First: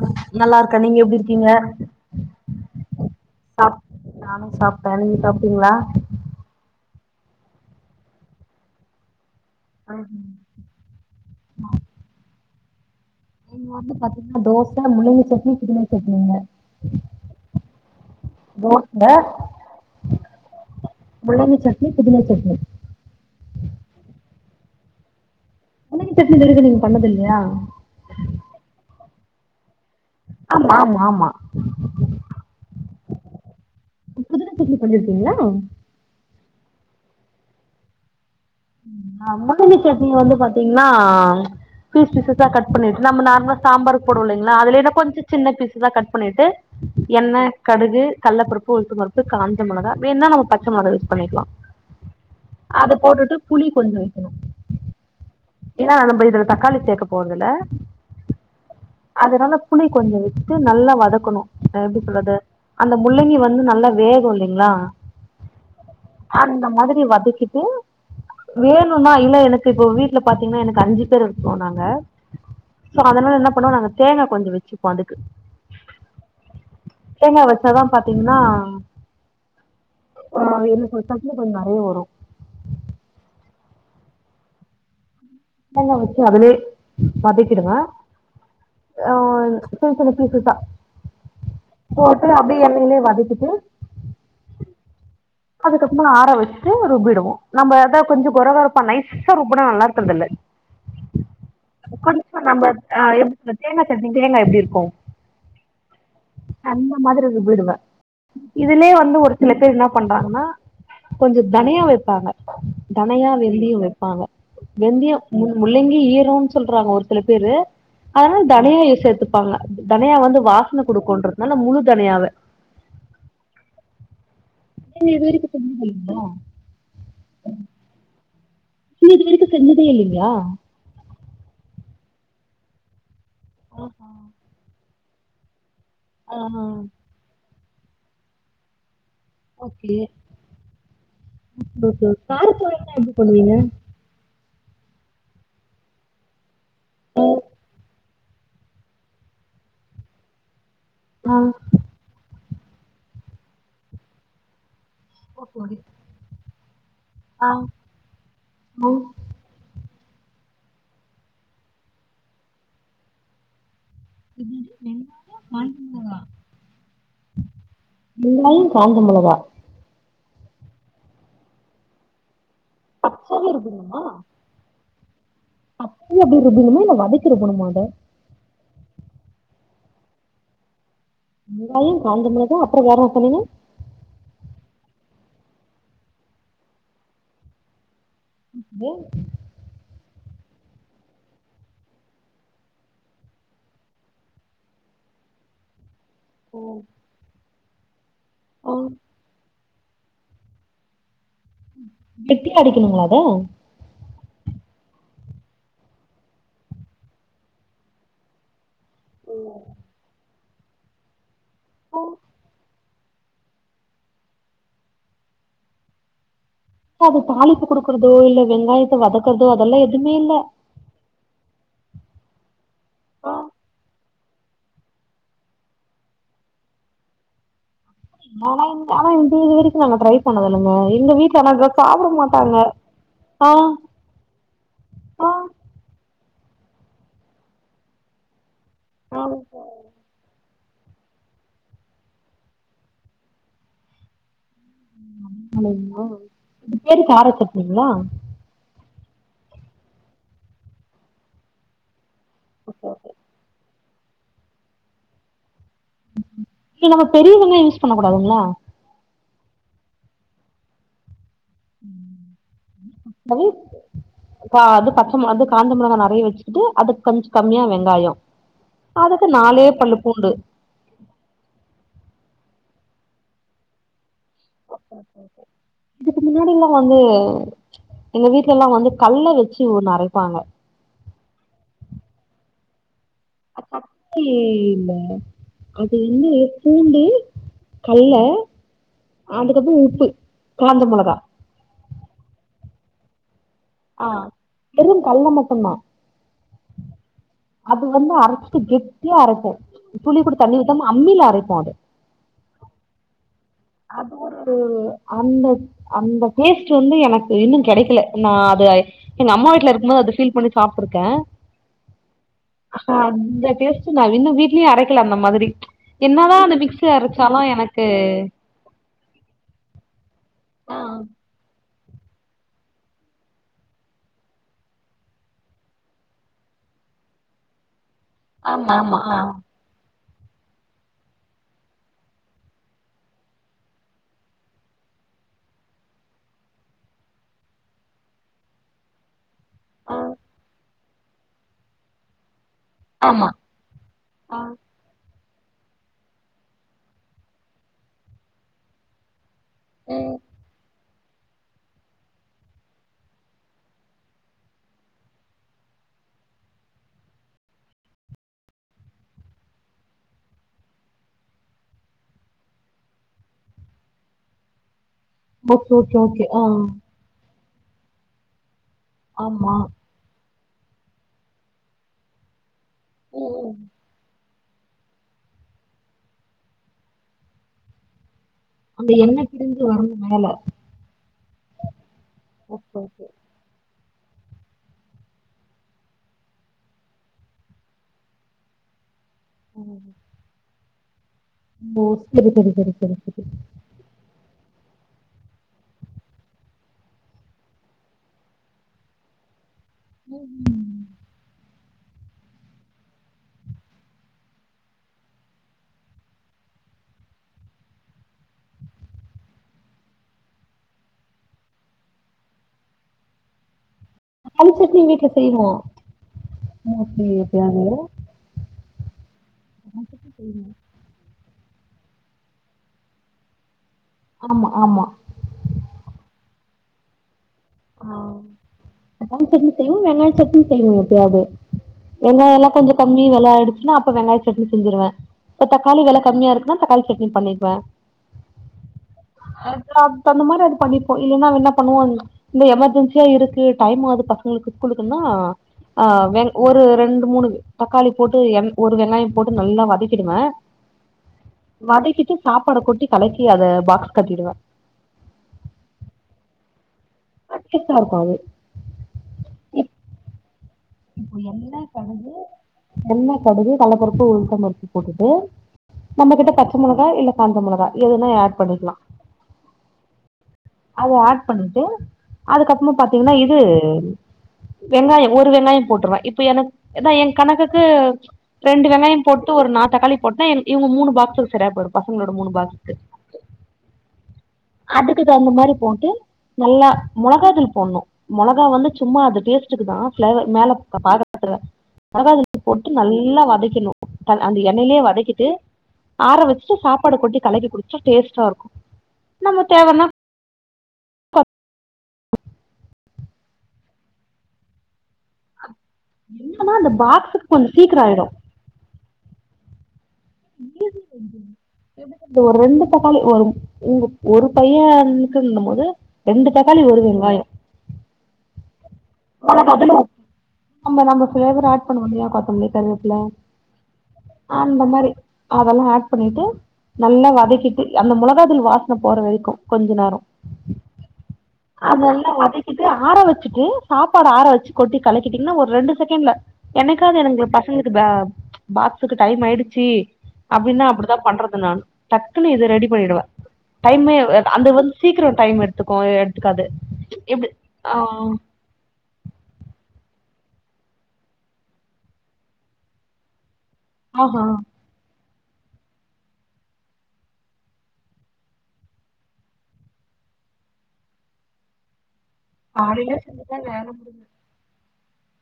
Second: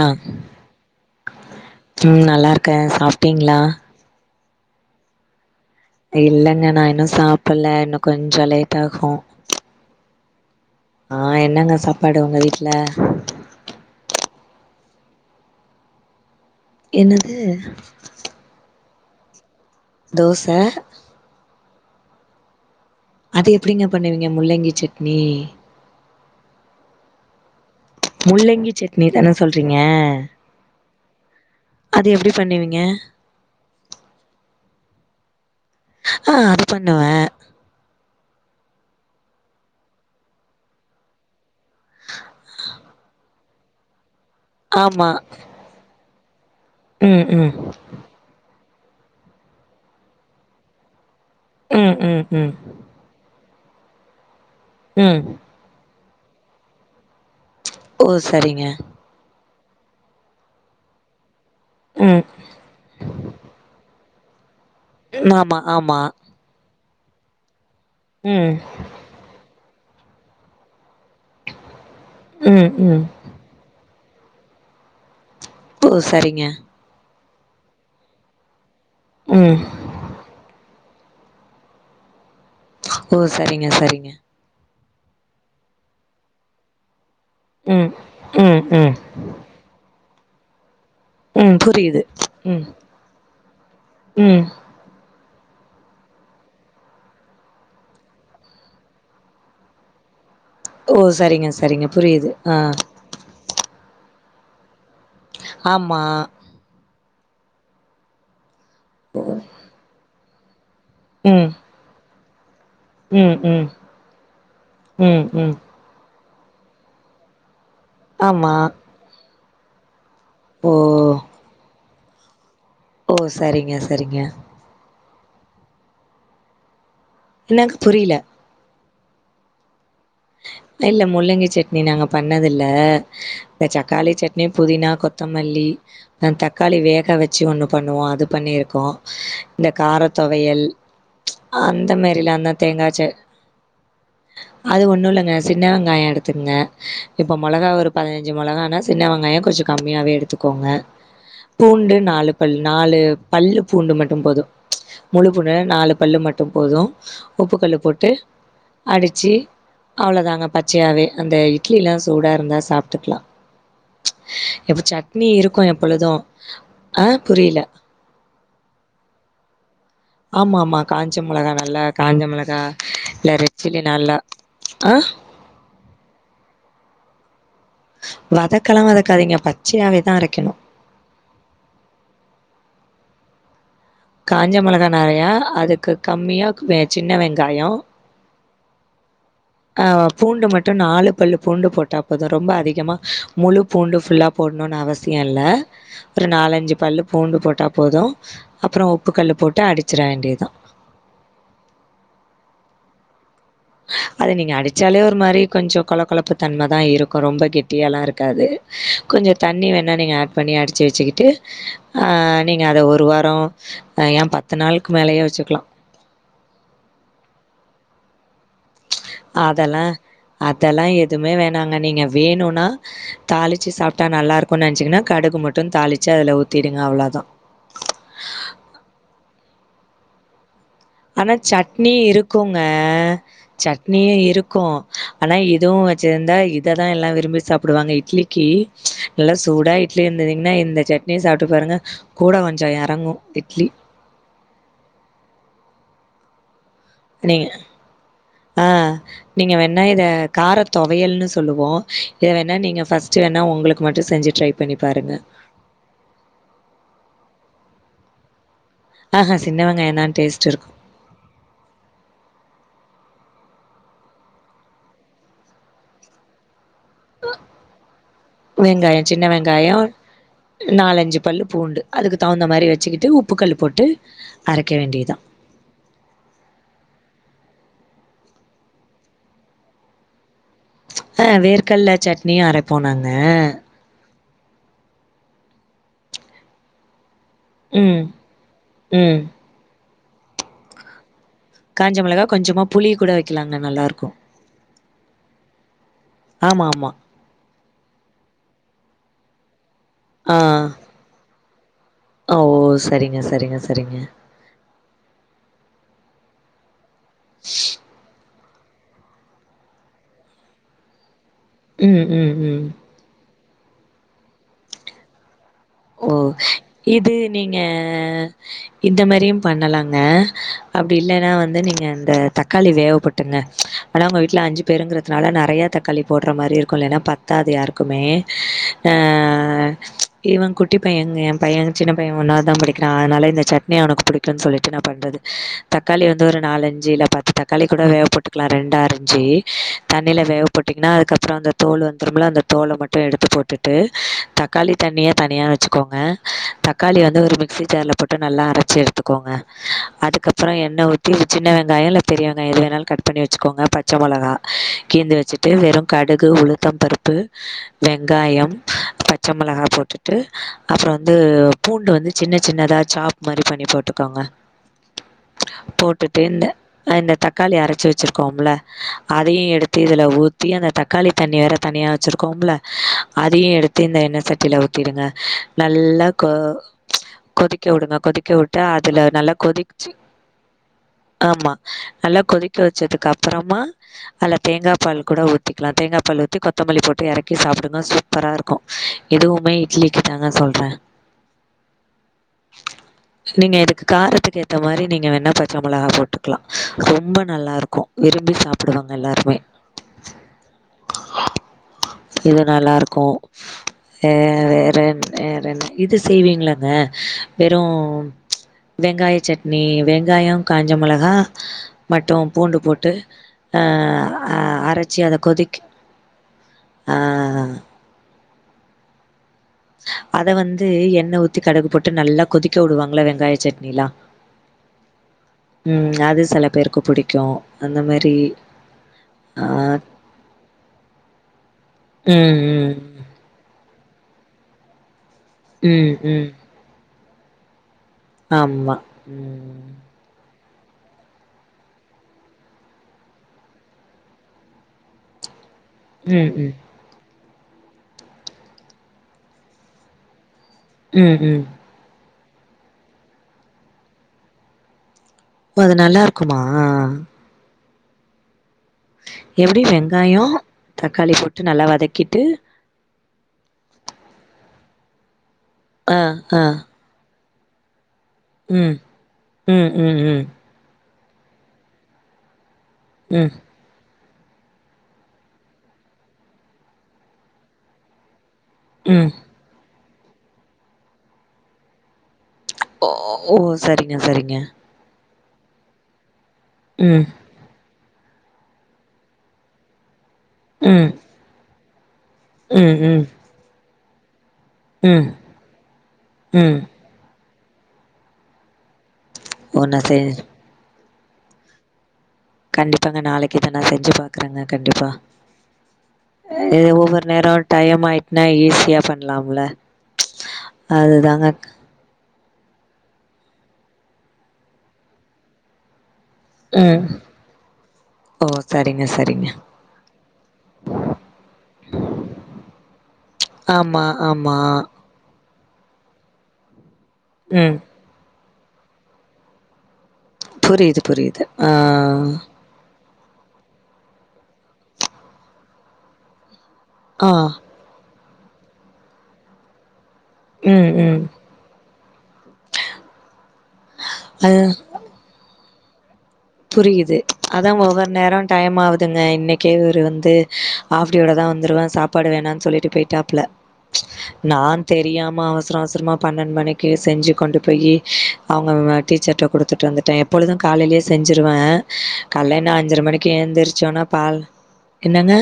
ஆ நல்லாருக்கேன் நீங்க எப்டி இருக்கீங்க ம் நல்லா இருக்கே சாப்ட்டீங்களா சாப் நானும் சாப்டேன் நீங்க சாப்டீங்ளா இல்லைங்க நான் இன்னும் சாப்பல இன்னும் கொஞ்சோம் லேட் ஆகும் ஆ ஆ என்னங்க சாப்பாடு உங்க வீட்ல இங்க வந்து பாத்தீங்ன்னா தோச முள்ளங்கி சட்னி புதினா சட்னிங்க என்னது போட்ல தோச முள்ளங்கிசட்னி புதினாசட்னி அது எப்டிங்க பண்ணுவீங்க முள்ளங்கிசட்னி முள்ளங்கி சட்னி இதுவரைக்கு நீங்க பண்ணதுல்லையா முள்ளங்கி சட்னிதன சொல்றீங்க ஆம்மா ஆம்மா ஆம்மா அது எப்டி பண்ணுவீங்க [unintelligible] சட்னி பண்ணிர்க்கீங்ளா ஆ அதுபண்ணுவே ஆ முள்ளங்கி சட்னி வந்து பாத்தீங்ன்னா பீஸ் பீசஸ்ஸா கட் பண்ணிட்டு நம்ம நார்மலா சாம்பாரு க்கு போடுவோல்லிங்ளா அதுலயேன்ன ஆமா கொஞ்ச சின்ன பீஸ்தா கட் பண்ணிட்டு ம் எண்ண ம் கடுகு கல்லபருப்பு உளுத்தம்பருப்பு காஞ்சமிளகா வேண்ணா நம்ம பச்சமிளகா யூஸ் பண்ணிக்கலா ம் ம் ம் அது போட்டுட்டு புளி கொஞ்சொ ஊத்துனு உம் ஏனா நம்பஇதுல தக்காளி சேக்க போறதுல்ல ஓ சரிங்க அதனால புளி கொஞ்சொ வெச்சு நல்லாவதக்குணு எப்டி ம் சொல்றது அந்த முள்ளங்கி வந்து நல்லா வேகு இல்லிங்ளா ம் ஆம்மா ஆம்மா அந்த மாதிரி வதக்கிட்டு ம் வேணுன்னா இல்ல எனக்கு இப்போ வீட்ல பாத்தீங்கன்னா எனக்கு அஞ்சுபேர் இருக்கோநாங்க ம் சோ ம் அதனால என்னபண்ணுவ நாங்க தேங்கா கொஞ்சொ வச்சுப்ப அதுக்கு ஓ சரிங்க தேங்கா வச்சாதா பாத்தீங்கன்னா உம் ஓ என்ன எண்ணெ சேத்தாப்ல கொஞ்சொ நெறைய வரூ ஓ சரிங்க சரிங்க தேங்கா வெச்சு அதுலே வதிக்கிடுவ ம் ம் ம் அ சின்சின்ன பீசசா ம் புரியுது போட்டு அப்டி ம் எண்ணெய்லே வதக்கிட்டு ம் அதுக்கப்புறம் ஆற வச்ட்டு ருபிடுவோ நம்ப அத கொஞ்சொ கொறகொரப்பா நைஸ் ஸா ருப்புனா நல்லாருக்கற்துல்ல ஓ சரிங்க சரிங்க புரியுது அ ஆ எப்ப தேங்கா சட்னி தேங்கா எப்டி இருக்கூ ஆம்மா அந்த மாதிரி ருப்பிடுவ இதுலயே வந்து ஒருசில பேர் என்னா பண்றாங்ன்னா கொஞ்சொ ம் தனியா வெப்பாங்க தனயா ம் ம் வெந்தியொ வெப்பாங்க வெந்தியொ ம் முன் ம் முள்ளங்கி ஈரோன்சொல்றாங்க ஒரு சிலபேரு அதனால் ஆமா தனியா இது சேத்துப் ப்பாங்க தனியா வந்து ஓ வாஸ்ன குடுக்கன்றத்னால முழு தனியாவ ஓ சரிங்க சரிங்க நீங்க இதுவரிக்கு செஞ்சதுல்லிங்ளா என்னக்கு புரியல முள்ளேங்கி இது வரிக்கு செஞ்சதே இல்லைங்களா இல்ல முள்ளங்கி சட்னி நாங்க பண்ணது இல்ல இந்த தக்காளி சட்னி புதினா கொத் தமல்லி ஆ தக்காளி வேக வச்சு ஒண்ணு பண்ணுவோ அது பண்ணியிருக்கோ இந்த ஓகே கார துவையல் அந்த மாரிலா அந்த தேங்காச் நீங்க அது ஒன்னு இல்லங்க சின்ன வெங்காயோ எடுத்துக்கங்க இப்போ மெளகா ஒரு பதினஞ்சு மெளகானா சின்ன வெங்காயோ கொஞ்சோ கம்மியாவே எடுத்துக்கோங்க ஆ பூண்டு நாலு பல்லு நாலு பல்லு பூண்டு மட்டு போது முழுப்பூண்ட ஓகே. நாலு பல்லு மட்டு போது ஆ உப்பு கல்லு போட்டு ஆ அடிச்சி அவ்ளோதாங்க பச்சையாவே அந்த இட்லி எல்லா சூடா இருந்தா சாப்ட்டுக்கலா இது இப்ப சட்னி என்னது இருக்கு காஞ்ச எப்பொழுது மொளகா ஆ புரில வெங்காயோ காஞ்ச மெளகா ஆமா ஆமா காஞ்ச மெளகா நல்லா காஞ்ச மெளகா இல்ல பச்சவே ரெட் சில்லி நல்லா ஆ அப்டி அப்டிபுமா இல்ல வதக்கிட்டு போணுமா அத வதக்கெல்லா வதக்காதீங்க பச்சையாவேதா அரைக்கணு வெங்காயோ காஞ்சமெளகா அப்றோ வேற என்ன சொன்னீங்க காஞ்ச மெளகா நெறையா அதுக்கு கம்மியா வெ சின்ன வெங்காயோ து ஆ பூண்டு மட்டு நாலு பல்லு பூண்டு போட்டா போது ரொம்ப அதிகமா முழு பூண்டு ஃபுல்லா போணுனு அவசியோ இல்ல ஒரு நாலஞ்சு பல்லு பூண்டு போட்டா போது ஆ அப்றோ உப்பு கல்லு போட்டு அடிச்சற வேண்டியதுதா கேட்டியா அடிக்கணுங்கள அத அத நீங்க அடிச்சாலே ஒரு மாரி கொஞ்சோ கொல கொலப்பு தன்மதா இருக்கு ரொம்ப கெட்டியாலா இருக்காது கொஞ்சோ தண்ணி வேணா நீங்க ஆட் பண்ணி அடிச்சு வச்சுக்கிட்டு நீங்க அத ஒரு வாரோ ஏ பத்து நாளுக்கு மேலயே வச்சுக்கலா ஆ அது தாளிப்பு குடுக்குறதோ இல்ல வெங்காய அதெல்லா அதெல்லா எதுவுமே வேணாங்க நீங்க வேணுனா தாளிச்சு சாப்ட்டா நல்லா இருக்குன்னு நெனைச்சீங்கன்னா கடுகு மட்டு தாளிச்சு அதுல ஊத்திடுங்க அவ்ளதா ஆ ஆனா இ இது வரைக்கு நாங்க ட்ரை பண்ணது இல்லுங்க ஆனா சட்னி இருக்குக ஆ சட் னியு இருக்கு ஆனா ஆமாங்களா? இதுவு வச்சிருந்தா இத தா எல்லா விரும்பி சாப்டுவாங்க இட்லி கி நல்ல சூடா இ ட்லி இருந்திங்கன்னா இந்த சட்னிய சாப்ட்டு பாருங்க கூட கொஞ்சோ இறங்கு இட்லி இறங்குமா இது பேரு கார நீங்க சட்னிங்களா ஆ நீங்க வேணா இத கார துவையல்ன்னு சொல்லுவோ இது வேணா நீங்க ஃபர்ஸ்ட்டு வேணா உங்களுக்கு மட்டு செஞ்சு ட்ரை பண்ணி பாருங்க இத நம்ம பெரிய வெங்காயம் யூஸ் பண்ண கூடாதுங்களா ஆ ஆ சின்ன வெங்காயம் தா டேஸ்ட் இருக் ம் அது பா பச்ச மெளகா அது காஞ்ச மெளகா நெறைய வச்சிட்டு அது கொஞ்சோ கம்மியா வெங்காயோ அதுகு நாலே பல்லு பூண்டு நாலு அஞ்சு பல்லு பூண்டு அதுக்கு தகுந்த மாரி வச்சிகிட்டு உப்பு கல் போட்டு அரைக வேண்டியதுதா இதுக்கு முன்னாடி லா வந்து எங்க வீட்டுல லா வந்து கல்லா வச்சி ஒண்ணு அரைபாங்க அ வேர்கல்ல சட்னியு அர போ நாங்க அப்பி இல்ல அது வந்து பூண்டு ம் கல்ல ம் அதுக்கப்பறோ உப்பு காஞ்ச மிளகா காஞ்ச மிளகா கொஞ்சமா புளி கூட வைக்கலாங்க நல்லா ஆ இருக்கு வெறு கல்ல மட்டுந்தா ஆமா ஆமா அது வந்து அரைச்சிட்டு கெட்டியா அரைப்போம் துளி கூட ஆ தண்ணி ஊத்தாம அம்மில அரைப்போ அத ஓ சரிங்க சரிங்க சரி அது ஒரு அந்த அந்த டேஸ்ட் வந்து எனக் இன்னு கெடைக்கல நா அது எங்க அம்மா வீட்ல இருக்கும் போது அத பீல் பண்ணி சாப்ட்ருக்கே ம் ம் ம் அ அந்த டேஸ்டு நா இன்னு வீட்லயே அரைக்கல அந்த மாதிரி ஓ என்ன தா அந்த மிக்சில இது அரைச்சாலும் நீங்க எனக்கு இந்த மேரியும் பண்ணலாங்க ஆ அப்டி இல்லனா வந்து நீங்க அந்த தக்காளி வேவபோட்ருங்க ஆனா உங்க வீட்ல அஞ்சி பேருகிறதுனால நறையா தக்காளி போடுற மாரி இருக்கு இல்லனா பத் பத்தாது யாருக்குமே ஆமா ஆமா ஆ ஆ இவ குட் குட்டி பையங்க எ பையன் சின்ன பைய ஒன்னாவது தா படிக்றா அதனால இந்த சட்னி அவனக்கு புடிக்குன்னு சொல்லிட்டு நா பண்றது தக்காளி வந்து ஒரு நாலஞ்சு இல்ல பத்து தக்காளி கூட வேக போட்டுகலா ரெண்ட அரிஞ்சி ஆ தண்ணில வே போட்டிங்னா அதுகப்பறோ அந்த தோல் வந்துரும்ல அந்த தோல மட் எடுத்து ஆமா போட்டுட்டு ஆ தக்காளி தண்ணிய தனியா வச் வச்சிகோங்க தக்காளி வந்து ஒரு மிக்சி ஜார்ல போட்டு நல்லா அரைச்சி எடுத்துகோங்க அதுக்கப்பறம் என்ன ஊத் தீந்துச் சின்ன வெங்காயம் இல்ல பெரிய வெங்காயம் எது வேணாலும் கட் பண்ணி வச்சிகோங்க பச்சை மொளகா கீந்து வச் அப்டே வெறும் கடுகு உளுத்த பருப்பு வெங்காயம் பச்ச மிளகா போட்டுட்டு அப்பறம் வந்து பூண்டு வந்து சின்ன சின்னதா சாப் மாரி பண்ணி போட்டுகோங்க ஓகே ஓகே போட்டுட்டு ஓகே ஆ இந்த இந்த தக்காளி அரைச்சி வச்சிருக்கோம்ல அதையும் ஆமா எடுத்து இதுல ஊத்தி அந்த தக்காளி தண்ணி வேற தனியா வச்சிருக்கோம்ல அதையும் எடுத் தீந்த எண்ணெய் சட்டில ஊத்திடுங்க நல்லா கொ கொதிக்க விடுங்க கொதிக்க வி ட்டா அந்த அதுல எண்ணெ நல்லா பிரிஞ்சு கொதிச்சி வரணு மேல ஆமா நல்லா கொதிக்க ஓகே ஓகே வச்சதுக்கு அப் அப்பறமா அதுல தேங்கா பால் கூட ஊத்திகலா தேங்கா பால் ஊத்தி கொத்தமல்லி போட்டு இறக்கி சாப்டுங்க சூப்பரா இருக்கும் இதுவுமே இட்லிக்கு தாங்க சொல்றே ஓ செரி செரி செரி செரி செரி காரத்துகு ஏத்த மாரி நீங்க வேணா பச்சை மிளகா போட்டுகலா ரொம்ப நல்லாருக்கும் விரும்பி சாப்டுவாங்க எல்லாருமே ம் இது நல்லா இருக்கும் வே வே ரெ ரெண்டு இது செய்வீங்களங்க வெறும் வெங்காய சட்னி வெங்காயம் காஞ்ச மொளகா மட்டும் பூண்டு போட்டு அ ஆ தக்காளி சட்னி அரைச்சி வீட்ல அதை செய்வோ கொதிக் ஆ மோஸ்ட்லி எப்பயாது அத வந்து எண்ணெய் ஊத்தி கடுகு போட்டு நல்லா கொதிக்க விடுவாங்களா வெங்காய சட்னிலாம் ஆமா ஆமா ம் அது செல பேருக்கு புடிக்கு அந்த ஆ மாரி தக்காளி ஆ சட்னி செய்வோ வெங்காய சட்னி செய்வோ எப்பயாது வெங்காய ம் எல்லா கொஞ்ச ம். கம்மி வெல ஆயிடுச்சுன்னா அப்ப வெங்காய சட்னி செஞ்சிருவே இப்ப தக்காளி ம் வெல ம் கம்மியா இருக்குன்னா தக்காளி சட்னி பண்ணிக்குவே ஆமா ம் இப்ப அந்த மாதிரி அது பண்ணிப்போ இல்லைன்னா அவ என்ன பண்ணுவோ இந்த எமர்ஜென்சியா இருக்கு டைம் ஆகுது பசங்களுக்கு ஸ்கூலுக்குன்னா ஆ வெ ம் ம் ஒரு ரெண்டு மூணு தக்காளி போட்டு எண் ஒரு வெங்காய போட்டு நல்லா வதக்கிடுவே ம் ம் வதக்கிட்டு சாப்பாட கொட்டி கலக்கி அத பாக்ஸ் கட்டிடுவே ஓ அது நல்லா இருக்குமா டேஸ்டா இருக்கு அது எப்டி வெங்காய தக்காளி போட்டு எண்ணெ நல்லா கடுகு வதக்கிட்டு எண்ணெ கடுகு கள்ளப்பருப்பு உளுந்தம்பருப்பு போட்டுட்டு ஆ நம்ம கிட்ட ஆ பச்ச மொளகா இல்ல காஞ்ச மொளக எதுனா அட் ம் ம் ம் ம் அத ஆட் பண்ணிட்டு அதுக்கப்புறமா பாத்தீங்கன்னா ம் இது வெங்காய ஒரு வெங்காய போட்டுருவ இப்ப எனக்கு ஏ கணக்குக்கு ரெண்டு வெங்காய ம் போட்டு ஒரு நாளு தக்காளி போட்டா எ இவுங்க மூணு பாக்ஸுக் சரியா போய்ரு பசங்களோட மூணு பாக்ஸுக்கு ஓ ஓ சரிங்க சரிங்க அதுக்கு தகுந்த மாரி போட்டு நல்லா ம் மொளகாதூள் போட்னு மொளகா வந்து சும்மா அது டேஸ்ட்டுக்கு தா ஃபிளாவர் மேல ம் பாகதுக்கு தா மொளகா இல் போட்டு ம் ம் நல்லா வதக்கிற்னு அந்த எண்ணெயயிலயே ம் வதக்கிட்டு ஆற வச்சு ம் சாப்ப பாட கொட்டி களக்கி குடிச்சா டேஸ்டா இருக்கு நம்ம ஒன்ன தேவன்னா செய்ய சொ கண்டிப்பாங்க நாளைக்கு இத நா செஞ்சு பாக்குறேங்க கண்டிப்பா என்னன்னா அ அந்த ஒவ்வொரு பாக்ஸுக்கு நேர கொஞ்சோ சீக்கிரோ டையம் ஆயிடு ஆயிட்னா ஈஸியா பண் லாம்ல அதுதாங்க இந்த ஒரு ரெண்டு தக்காளி ஒரு உங்க ஒரு பையன்க்குந்த போது ரெண்டு தக்காளி ஒரு ம் வெங்காய ஓ சரிங்க சரி நம்ப பக்கத்துல ஆமா நம்ப ஃபிளேவரா ஆட் பண்ணுவோ இல்லையா கொத்தமல்லி கருவேப்பில மா ஆமா அந்த மாரி அதெல்லா ஆட் பண்ணிட்டு நல்லா ம் வதக்கிட்டு அந்த மொளகாதூள் வாசன போற வரைக்கு கொஞ்ச நேர புரியுது புரியுது ஆ இது ஆற வச்சிட்டு சாப்பாடஃஆற வச்சு கொட்டி கலக்கிட்டீங்கன்னா ஒரு ரெண்டு செகண்ட்ல எனக்காவது ஆ எனங்கள் பசங்களுக்கு பா பாக்ஸுக்கு டைம் ஆயிடுச்சு அப்டின்னா ம் அப்டித்தா ம் பண்றது நான் டக்குன்னு இது ரெடி பண்ணிடுவே டைமே அது அந்த வந்து சீக்கிர டைம் எடுத்துக்கு எடுத்துக்காது புரியுது எப்டி அதா ஆ ஒவ்வொரு நேரன் டையம் ஆவுதுங்க இன்னைக்கே இவரு வந்து ஆஃப்டியோட தா வந்துருவே சாப்பாடு வேணான்னு சொல்லிட்டு போய்ட்டாப்ல ஆஹா நான் தெரியாம அவசர அவசரமா பன்னெண்டு மணிக்கு செஞ்சு கொண்டு போயி அவுங்க டீச்சர்ட்ட குடுத்துட்டு வந்துட்டே எப் பொழுது காலையிலயே செஞ்சிருவே காலைல என்ன அஞ்சர காலையில மணிக்கு எழுந்திருச்சோன பால் என்னங்க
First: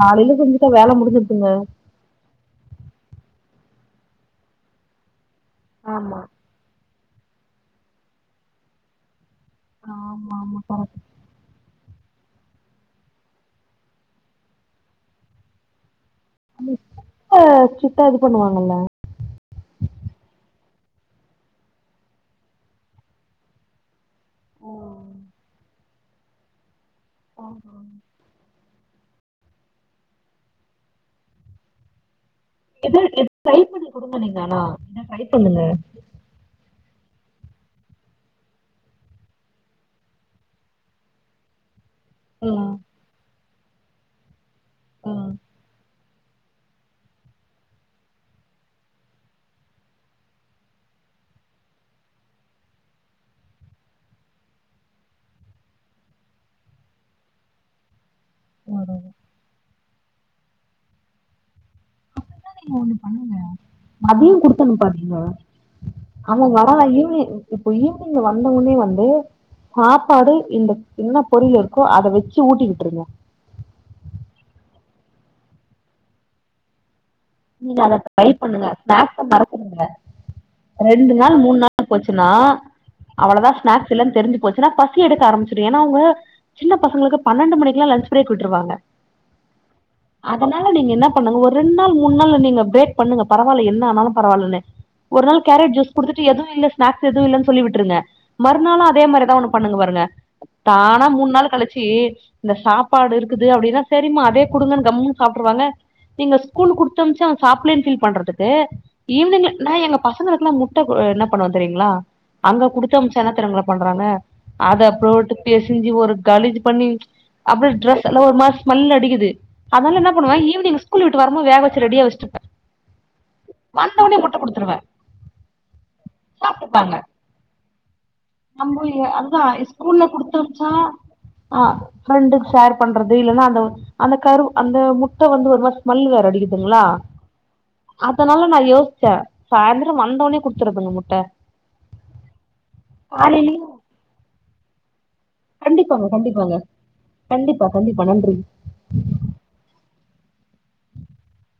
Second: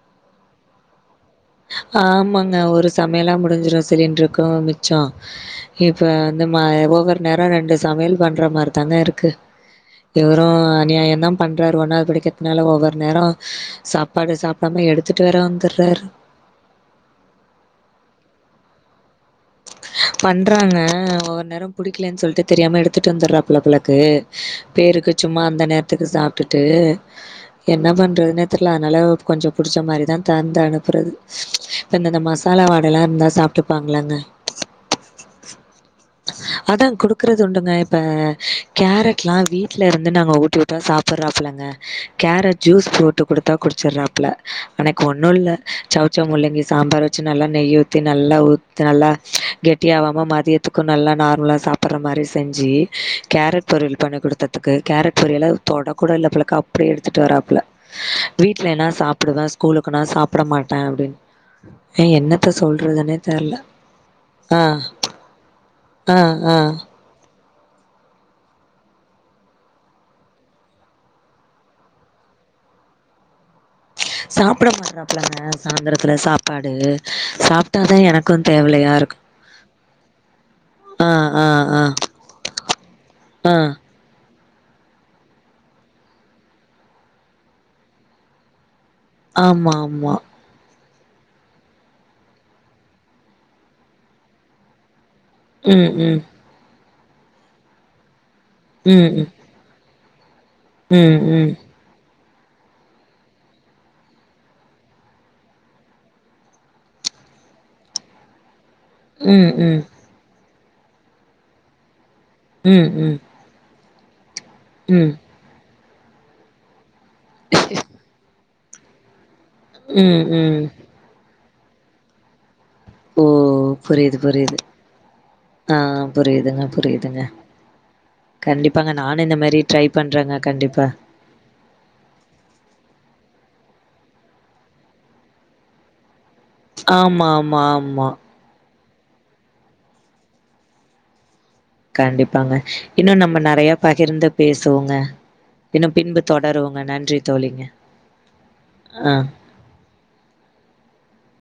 காலையில செஞ்சிட்டா வேல முடிஞ்சுருச்சுங்க ஆமாங்க ஒரு சமையலா முடிஞ்சிடும் சிலிண்ட்ருக்கும் மிச்சோ இப்ப ஆமா இந்த மா ஒவ்வொரு நேரம் ரெண்டு சமையல் பண்ற மாரி தாங்க இருக்கு ஆமா இவரும் ஆமா அநியாயம் தம் பண்றாரு ஒன்னாவ்து படிக்றதுனால ஒவ்வொரு நேரம் சாப்பாடு சாப்டாம எடுத்துட்டு வேற வந்துறாரு அங்கே [inaudible] ஸ்டிட்டா இது பண்ணுவாங்கல்ல பண்றாங்க ஒவ்வொரு நேரம் புடிக்லேன் சொல்ட்டு தெரியாம எடுத்துட்டு வந்துறா போல போலருக்கு ம் பேருக்கு சும்மா அந்த நேரத்துக்கு சாப்ட்டுட்டு ஆமா. என்ன பண்றதுன்னே தெர்ல அதனால கொஞ்ச புடிச்ச மாரிதா தந்து அனுப்புறது இந்தந்த மசாலா வாட எல்லா இருந்தா சாப்ட்டுப்பாங்ளாங்க ஆ எதனா சரிபண்ணுங்க அதா குடுக்கறது உண்டுங்க இப்ப கேரட்லா வீட்ல இருந்து நாங்க ஊட்டி உட் டா சாப்புறாப்புலங்க கேரட் ம், ஜூஸ் போட்டு குடுத்தா குடிச்சுறாப்புல எனக் ம், ஒன்னு இல்ல சவ் சவ் முள்ளங்கி சாம்பார் வச்சு நல்லா நெய்ய ஊத்தி நல்லா ஊத் நல்லா கெட்டியாவாம மதியத்துக்கு நல்லா நார்மலா சாப்புற மாரி செஞ்சு கேரட் பொரியல் பண்ணி குடுத்ததுக்கு கேரட் பொரியல தொட கூட இல்ல போலக்கா அப்டியே எடுத்துட்டு வராப்ல வீட்லனா ம். சாப்புடுவே ஸ்கூலுக்கு நா சாப்புட மாட்டே அப்டின் ஏ என்ன த்த சொல்றதுனே தெர்ல அதையும் ஆ, குடுத்தணும் பாத்தீங்கா ஆ, அவ வர ஆ. வய்யி இப்ப ஈவ்னிங் வந்தவுன்னே வந்து சாப்பாடு இந்த என்ன பொரியல் இருக்கோ அத வெச்சு ஊட்டிவிட்ருங்க சாப்புட மாட்றாப்புலங்க சாந்தரத்துல சாப்பாடு நீங்க அத சாப்ட்டாதா ட்ரை எனக்கு பண்ணுங்க தேவலையா இருக்கு ஸ்நாக்ஸ்ஸ மறக்க வைங்க ரெண்டு ஆ நாள் ஆ மூண் ஆ நாள் போச்சுன்னா அவ்ள தா ஆ ஸ்நாக்ஸ் இல்லன் தெரிஞ்சு போச்சுனா பசி எடுக்க ஆரம்பிச்சிடும் ஏன்னா அவுங்க சின்ன பசங்களுக்கு பன்னெண்டு மணிக்லா லன்ச் பிரேக் விட்ருவாங்க ஆமா ஆமா அதனால நீங்க என்ன பண்ணுங்க ஒரு ரெண் நாள் மூண் நாள் நீங்க பிரேக் பண்ணுங்க பரவால என்ன ஆனாலும் பரவாலன்னு ஒரு நாள் கேரட் ம் ஜூஸ் ம் குடுத்துட்டு எதுவும் இல்ல ஸ்நாக்ஸ் எதுவும் இல்ல சொல்லி விட்ருங்க மறுநாள் அதே ம் ம் மாரிதா உனக் பண்ணுங்க பாருங்க தானா மூண் நாள்ளு ம் கழிச் ச்சி இந்த சாப்பாடு இருக்குது அப்டினா செரிமா அதே குடுங்கனு கம்முனு சாப்ட்ருவாங்க நீங்க ஸ்கூல் குடுத்தமுச்சு அவ சாப்லேன் ஃபீல் பண்றதுக்கு ம் ஈவ்னிங்ல ம் நா ம் எங்க பசங்களுக்குல்லா முட்ட என்ன பண்ணுவ தெரியங்ளா அங்க ம் குடுத்தமுச்சா என்ன தெரியுங்ளா பண்றாங்க அத ம் ம் போட்டு பெசிஞ்சு ஒரு கலிஜ்ஜி பண்ணி அப்பறம் ட்ரெஸ் எல்லா ஒரு மாரி ஸ்மெல் அடிக்குது அதனால என்ன ம் பண்ணுவ ம் ஈவ்னிங் ஸ்கூல் விட்டு வரமோ வேக வெச்சு ரெடியா வெச்ருப்ப ஓ புரியுது புரியுது ஆ புரியுதுங்க சாப்ட்டுப்பாங்க புரியுதுங்க கண்டிப்பாங்க நானு இந்த மாரி ட்ரை பண்றேங்க கண்டிப்பா அ ஃப்ரெண்டுக் ஷேர் பண்றது இல்லன்னா அந்த அந்த கருவு அந்த முட்ட வந்து ஒரு மாரி ஸ்மெல் வேற அடிக்குது ங்ளா ஆமா ஆமா ஆமா அதனால நா யோஸ்ச்ச சாய்ந்தரோ வந்தோன்னே குடுத்துருதுங் முட்ட கண்டிப்பாங்க இன்னு நம்ம காலையில நெறைய பகிர்ந்து பேசுவோங்க இன்னு கண்டிப்பாங்க பின்பு கண்டிப்பாங்க தொடர்வோங்க நன்றி தோழிங்க கண்டிப்பா கண்டிப்பா நன்றி ஆ